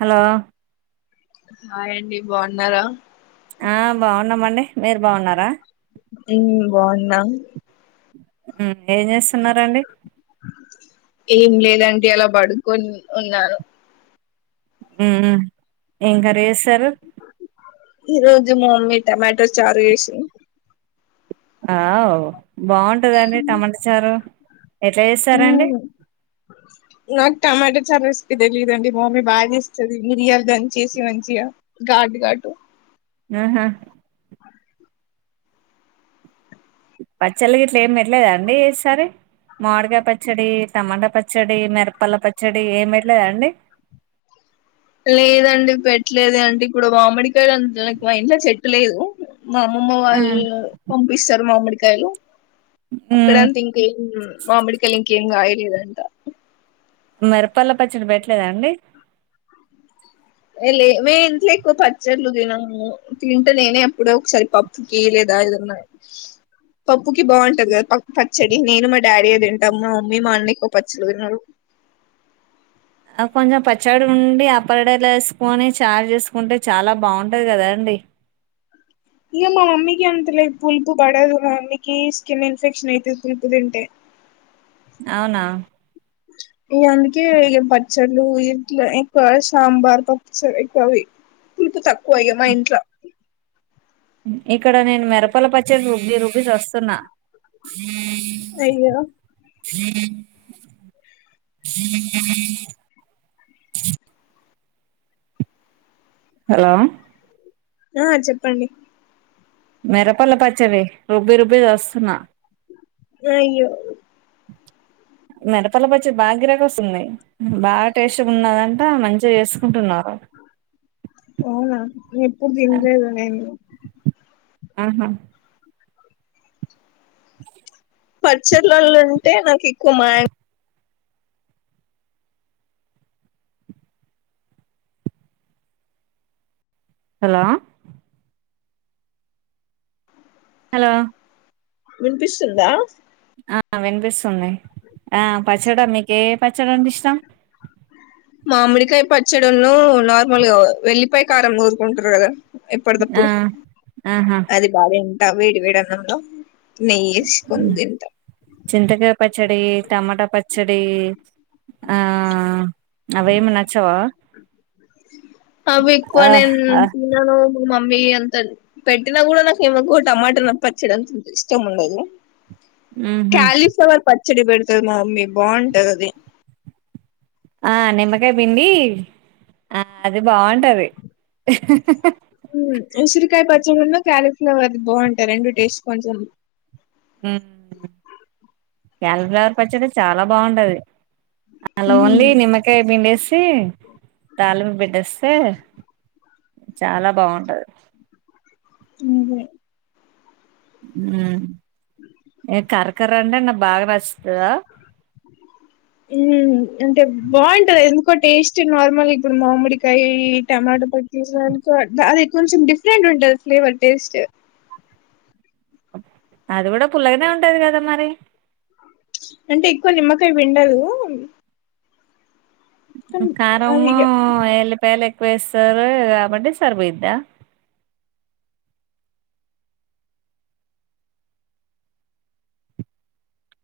Hello హాయండి బాన్నారా ఆ బాగున్నమండి మీరు బావున్నారా ఇ బాగున్నా ఉ ఏం జెస్తున్నారండి ఏం లేదండి అలా బడుకొని ఉన్నాను ఊమ్ ఏం కరి ఏసారు ఈ రోజు మా మమ్మీ టమాటో ఎషింది వావ్ బాగుంటంద అండి టమాటా చారు ఎట్లా చేస్తారండి నాక్ టమాట సారీస్ కి తెలియదండి ఆహా పచ్చళ్ళకి ఇట్లా ఏమి పెట్టలేదా అండి ఏసారి మామిడికాయ పచ్చడి టమాటా పచ్చడి మిరపల్ల పచ్చడి ఏమి పెట్లేదా అండి లేదండి పెట్లేదు అండి ఇప్పుడు మామిడి [unintelligible] లేదు మా అమ్మమ్మ ఆ, వాళ్ళు పంపిస్తారు మామిడి కాయలు ఉమ్, [unintelligible] ఇంకేం గాయలేదంట మిరపల్ల పచ్చడి పెట్టలేదా అండి ఏ లే మేము ఇంట్లో ఎక్కువ పచ్చల్లు తినము తింటే నేనే ఎప్పుడో ఒకసారి పప్పుకి లేదా ఏదన్నా పప్పుకి బాగుంటది కదా పచ్చడి నేను మా డాడీ ఏం తింటాము మా మమ్మీ మా అన్న ఎక్కువ పచ్చళ్ళు తినరు కొంచెం పచ్చడి ఉండి అప్పడాలు వేసుకొని చార్ చేసుకుంటే చాలా బాగుంటది కదా అండి ఇక మా మమ్మీకి అంత లేదు పులుపు పడదు మా మమ్మకి స్కిన్ ఇన్ఫెక్షన్ అయితది పులుపు తింటే అవునా ఇగ అందుకే ఇగ పచ్చళ్ళు ఇంట్లో ఎక్కువ సాంబార్ పప్పు చారు ఎక్కువ అవి పులుపు తక్కువ ఇగ మా ఇంట్లో ఇక్కడ నేను మెరపల పచ్చళ్ళు రుబ్బి రుబ్బి చస్తున్న అయ్యో హ హలో ఆ చెప్పండి మెరపల్ల పచ్చడి రుబ్బి రుబ్బి చస్తున్నా అయ్యో మిరపల్ల పచ్చడి బాగా గిరకి వస్తుంది బాగా టేస్ట్ ఉన్నదంటా మంచిగా చేసుకుంటున్నారు అవునా ఎప్పుడు తినలేదు నేను ఆహా ఆ పచ్చళ్లళో అంటే నాకు ఎక్కువ మ్యాం హలో హలో వినిపిస్తుందా ఆ వినిపిస్తుంది ఆ పచ్చడా మీకు ఏ పచ్చడంటె ఇష్టం మామిడికాయ పచ్చడీను నార్మల్గా వెల్లిపాయ కారం నూరుకుంటారు కదా ఎప్పడి ఆ దప్పుడు ఆహా తింటా వేడి వేడి అన్నంలో నెయ్యి వేసుకొని తింటా చింతకాయ పచ్చడి టమాటా ప పచ్చడి ఆ అవేమి నచ్చవా అవి ఎక్కువ ఆ నేను ఆ తినను మీ అంత పెట్టినా కూడా నాకెందుకో టమాటా పచ్చడి ఇష్టం ఉండదు ఉహు కాలిఫ్లవర్ ప చెడి బెడుతది మా మమ్మీ బాగుంటది అది ఆ నిమ్మకాయ పిండి ఆ అది బాగుంటది ఉసిరికాయ పచ్చడి ఉన్ను క్యాలీఫ్లవర్ బాగుంటాయి రెండు టేస్ట్ కొంచెం ఉ కాలిఫ్లవర్ పచ్చడి చాలా బాగుండది అలా ఓన్లీ ఉమ్ నిమ్మకాయ్ బిండేస్ తే తాళింపూ పెట్టేస్తే చాలా బాగుంటది నువ్వే ఉ ఏ కార్ ఇక్కరండి అన్న బాగా నచ్చుతదా ఉ అంటే బాగుంటది ఎంద్ కో టేస్ట్ నార్మల్ ఇప్పుడు మామిడికాయి టమాటో కొటిం [unintelligible] కొంచెం డిఫరెంట్ ఉంటది ఫ్లేవర్ టేస్ట్ అది కూడా పుల్లగానే ఉంటది కదా మరి అంటే ఎక్కువ నిమ్మకాయ విండదు కారమ్ము ఎల్లిపాయలు ఎక్ వేస్ సారు కాబట్టి సార్ బోయిందా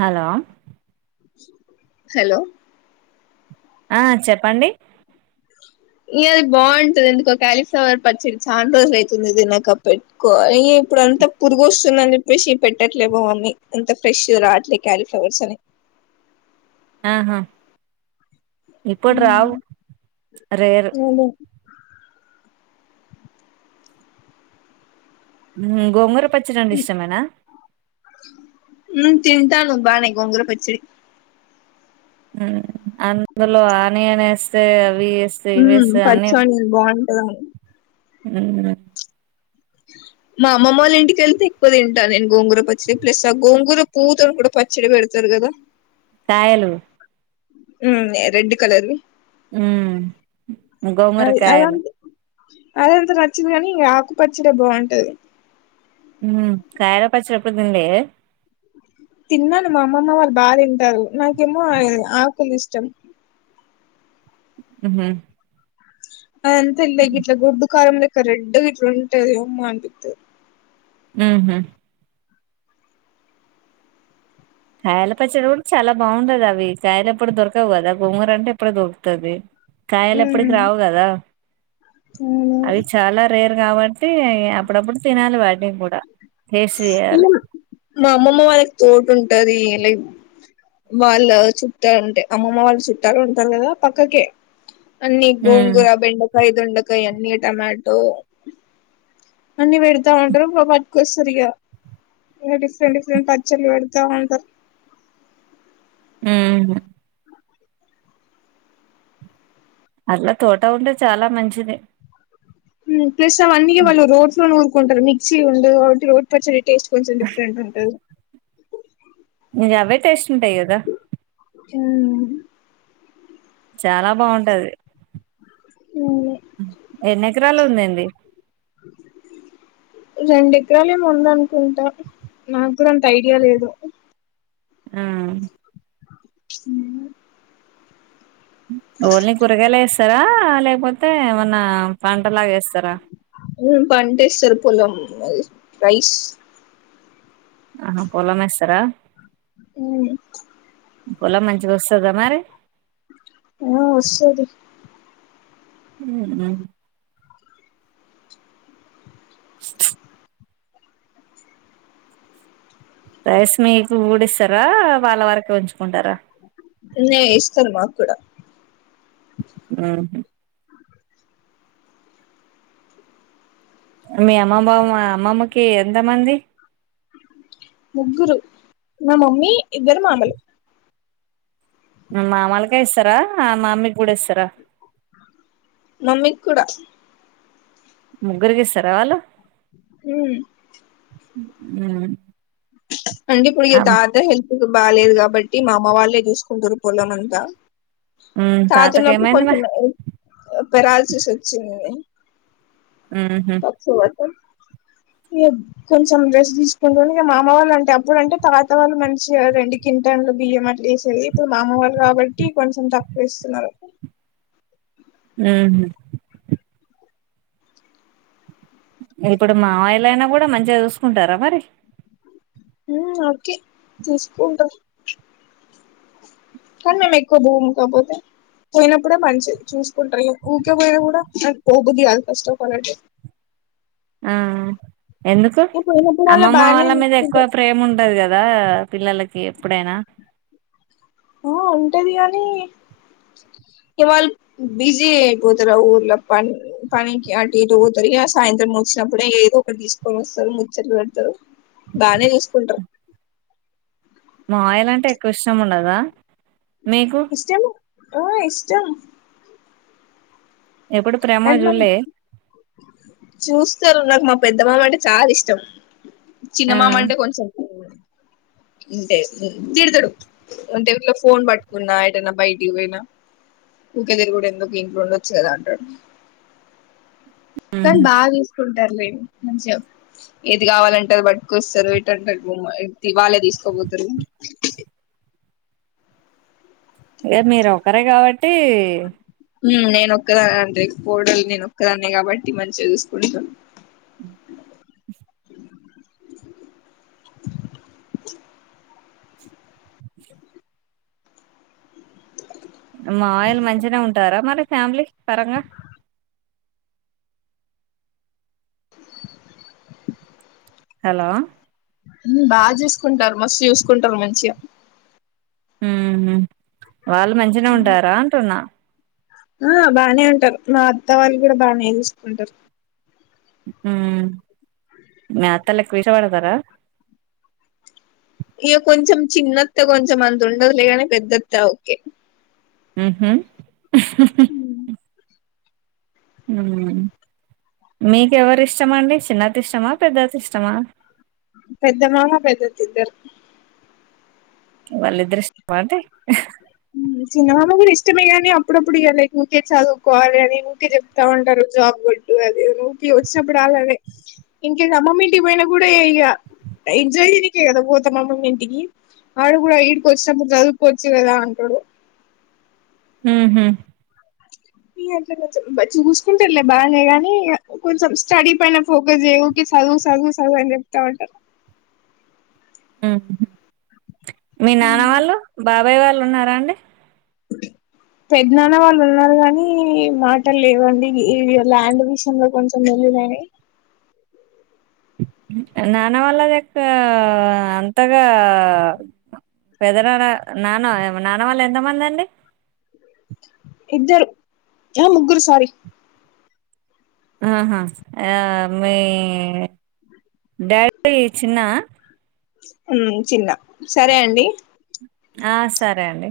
హలో హలో ఆ చెప్పండి ఇగ అది బాగుంటది ఎందుకో క్యాలీఫ్లవర్ పచ్చడి చాన్ రోజులు అయితుంది తినగ పెట్టుకోవాలి ఈ ఇప్పుడు అంతా పురుగు వస్తుందని చెప్పేసి పెట్టట్లే మా మమ్మీ అంత ఫ్రెష్ రావట్లేదు క్యాలీఫ్లవర్స్ అని ఆహా ఇప్పుడు రావ్ రేర్ ఉమ్ ఉ గోంగూర పచ్చడి ఇష్టమేనా ఉ తింటాను బానే గోంగూర పచ్చడి అందులో ఆనియన్ ఎస్తే ఉ పచ్చోని బాన్ ఏదాం అ మా అమ్మమ్మ వొళ్ళ ఇంటి కెల్లతే ఎక్కువ తింటాను నేను గోంగూర పచ్చడి ప్లస్ ఆ గోంగూర పూవుతోని కూడా పచ్చడి వెడుతారు గదా దాయలు ఉ రెడ్ కలర్ వీ ఉ అది గోమరకాయలు అదంత నచ్చింది గానీ ఇగ ఆకుపచ్చడే బాగుంటది ఉ కాయార పచ్చడి ఎప్పుడు దీన్ లే తిన్నాను మా అమ్మమ్మ వాళ్ళు బాగా తింటారు నాకేమో ఆకులు ది ఇష్టం ఉహు అది అంత ఇల్లే గిట్లా గుడ్ కారం లే కరెడ్ కట్లంటద మాంపితే ఆహమ్ కాయల పచ్చడి కూడా చాలా బాగుంటది అవి కాయలు ఎప్పుడు దొరకవు కదా గుంగర అంటే ఎప్పుడ దొరుకుతుది కాయలప్పటికి ఉమ్ రావు కదా అవును అవి చాలా రే కాబట్టి అప్పుడప్పుడు తినాలి వాడ్డి కూడా టేస్ట్ ఇక చేయాలి మా అమ్మమ్మ వాళ్ళకి తోట ఉంటది వాళ్ళ చుట్టాలు ఉంటే అమ్మమ్మ వాళ్ళు చుట్టాలు ఉంటారు కదా పక్కకే అన్ని మ్మ్ గోంగుర బెండ పైదుండకాయ ఎన్నీ టొమాటో అన్ని పెడతా ఉంటారు సరిగా డిఫరెంట్ డిఫరెంట్ పచ్చలు పెడతా ఉంటారు ఉ అట్లా తోట ఉంటే చాలా మంచిది హ ప్ అన్నీ వాళ్ళు రోడ్స్ ంటారు మిక్సి ఉం ఒకటి రోడ్ పచ్చ టేస్ట్ కొంచెం డిఫరెంట్ ఉంటుది ఇ అవే టేస్ట్ ఉంటాయి కదా అ చాలా బాగుంటది ఎన్ని ఎకరాలు ఉందండి అ రెం ఎకరలుేమ ఉందనుకుంటా నాకు కూడా అంత ఐడియా లేదు హ్మ్. హ్మ్. ఓల్ని కూరగాసే. స్తార లేకపోతే ఏమన్నా పంట. పండిస్తం పొలం. రైస్. ఆహా పొలమేస్తరా. హ్మ్. పొలా మంచి వస్తుదా మరీ. ఆహా వస్తాది. హ్మ్. చుచ్. రైస్ మీకు ఊడి ఇస్తారా వాళ్ళ వరకు ఉంచు. లే ఇస్తున్న. కూడ హ్మ్ మీ అమ్మ బామ్మ అమ్మమ్మకి ఎంత మంది. ముగ్గురు నా మమ్మీ ఇద్దరు మామలు. మామలుగా ఇస్తారా, ఆ మమ్మీ కూడా ఇస్తారా. మమ్మీకి కూడా. ముగ్గురికి ఇస్తార వాళ్ళు. హ్మ్ హ్మ్ టుక్ అండి ఇప్పుడు తాతయ్య హే ఇగు బాలేదు కాబట్టి మా అమ్మ వాళ్ళే చూసుకుంటారు పొలం అంత. తాత తాతకి ఉన్నప్పుడు ఏమైంది కొంచం మరి పెరాల్సిస్ వచ్చింది ఉహు కొంచం రెస్ట్ తీసుకుంటూ మా అమ్మ వాళ్ళు అంటే అప్పుడు అంటే తాత వాళ్ళు మంచిగా రెండు కింటన్లు బియ్యం అట్లా వేసేది. ఇప్పుడు మామ వాళ్ళు కాబట్టి కొంచం తక్కువ ఇస్తున్నారు. ఉహు ఇప్పుడు మామయ్యలు అయినా కూడా మంచిగా చూసుకుంటారా మరి. ఉ ఓకే చూసుకుంటారు. కాని మేము ఎక్కువ భూము కాకపోతే పోయినప్పుడే మంచి చూసుకుంటారు. ఊరికే పోయినా కూడా మాకు పోబుది కాదు ఫస్ట్ ఆఫ్ అటు. ఆ ఎందుకు ఇగ పోయినప్పుడల్లా అమ్మమ్మ బానే వాళ్ళ మీద ఎక్కువ చూసుకుంటారు ప్రేమ ఉంటాది కదా. పిల్లలకి ఎప్పుడైనా ఆ ఉంటాది కానీ, ఇ వాళ్ళు బిజీ అయిపోతారు. ఆ ఊర్లో పని పనికి అటు ఇటు పోతారు ఇక సాయంత్రం వచ్చినప్పుడే ఏదో ఒకటి తీసుకొని వస్తారు. ముచ్చట పెడతారు బాగానే తీసుకుంటారు. మావయ్యలు అంటే ఎక్కువ ఇష్టం ఉండదా. మీకు ఇష్టమె ఆ ఇష్టం ఎప్పుడు ప్రేమోగా అంటే నాకు జులే చూస్తారు నాకు మా పెద్దమమ అంటే చాలా ఇష్టం. ఆ చిన్నమామ అంటే కొంచెం అంటే తిడతాడు అంటే ఇట్లా ఫోన్ పట్టుకున్నా ఎటనా బయటికి పోయినా, ఊకదురు కూడా ఎందుకు ఇంట్లో ఉండొచ్చు కదా అంటడు. కనీ ఉహు బవిస్ ఉంటారు లె మంచిం ఏది కావాలంటారు బట్కు ఇస్తారు వటంట. వాళ్ళే తీసుకోపోతారు. ఇ మీరు ఒకరే కాబట్టి నేనొక్కద అంటే కోడలు నేను ఒక్కదాన్న కాబట్టి మంచిగా చూసుకుంటాను. ఉహ్న్ మాయిలు మంచినే ఉంటారా మరి ఫ్యామిలీ పరంగా హలో బాగా చూసుకుంటారు మస్తు చూసుకుంటారు మంచిగా ఉమ్ ఉ వాళ్ళు మంచిన ఉంటారా అంటున్నా ఆ బానే ఉంటారు మా అత్త వాళ్ళు కూడా బాగానే తెలుసుకుంటారు ఉ మత లెక్ వీష పడతారా ఇక కొంచెం చిన్నత్త కొంచెం అంత ఉండదులేగానే పెద్దత్త ఓకే ఆ హమ్ ఉహు హు హు ఉమ్ మైక్వార్ ఇష్టమ అండి చిన్నది ఇష్టమా పెద్దది ఇష్టమా పెద్ద మాగా పెద్ద తద్దరు వాళ్ళద్రష్ట మాంట చిన్నమామ కూడా ఇష్టమే కానీ అప్పుడప్పుడు ఇక లైక్ ఊకే చదువుకోవాలి అని ఊకే చెప్తా ఉంటారు జాబ్ కొట్టు అద నువ్కి వచ్చినప్పుడు అలాదే ఇన్కస్ అమ్మమ్మ ఇంటికి పోయినా కూడా ఇక ఎంజాయ్ చేనికే కదా పోతాం అమ్మమ్మ ఇంటికి వాడు కూడా వడికి వచ్చినప్పుడు చదువుకోవచ్చు కదా థేడ్ ఉహు అంటే చూసుకుంటారులే బాగానే గానీ కొంచెం స్టడీ పైన ఫోకస్ చేయ ఊకి చదువు చదువు చదువు అని చెప్తా ఉంటారు ఉహుమ్ మీ నాన్న వాళ్ళు బాబ అభయవాళ్ళు ఉన్నారా అండి పెద్దనాన్న వాళ్ళు ఉన్నారు కానీ మాటలు లేవండి ల్యాండ్ విషయంలో కొంచెం తెలిదని నాన్నవాళ్ళక్క అంతగా పెదర నాన నానవాళ్ళ ఎంతమంది అండి ఇద్దరు ఆ ముగ్గురు సార ఆహా ఆ మీ డాడీ చిన్న చిన్న సరే అండి ఆ సరే అండి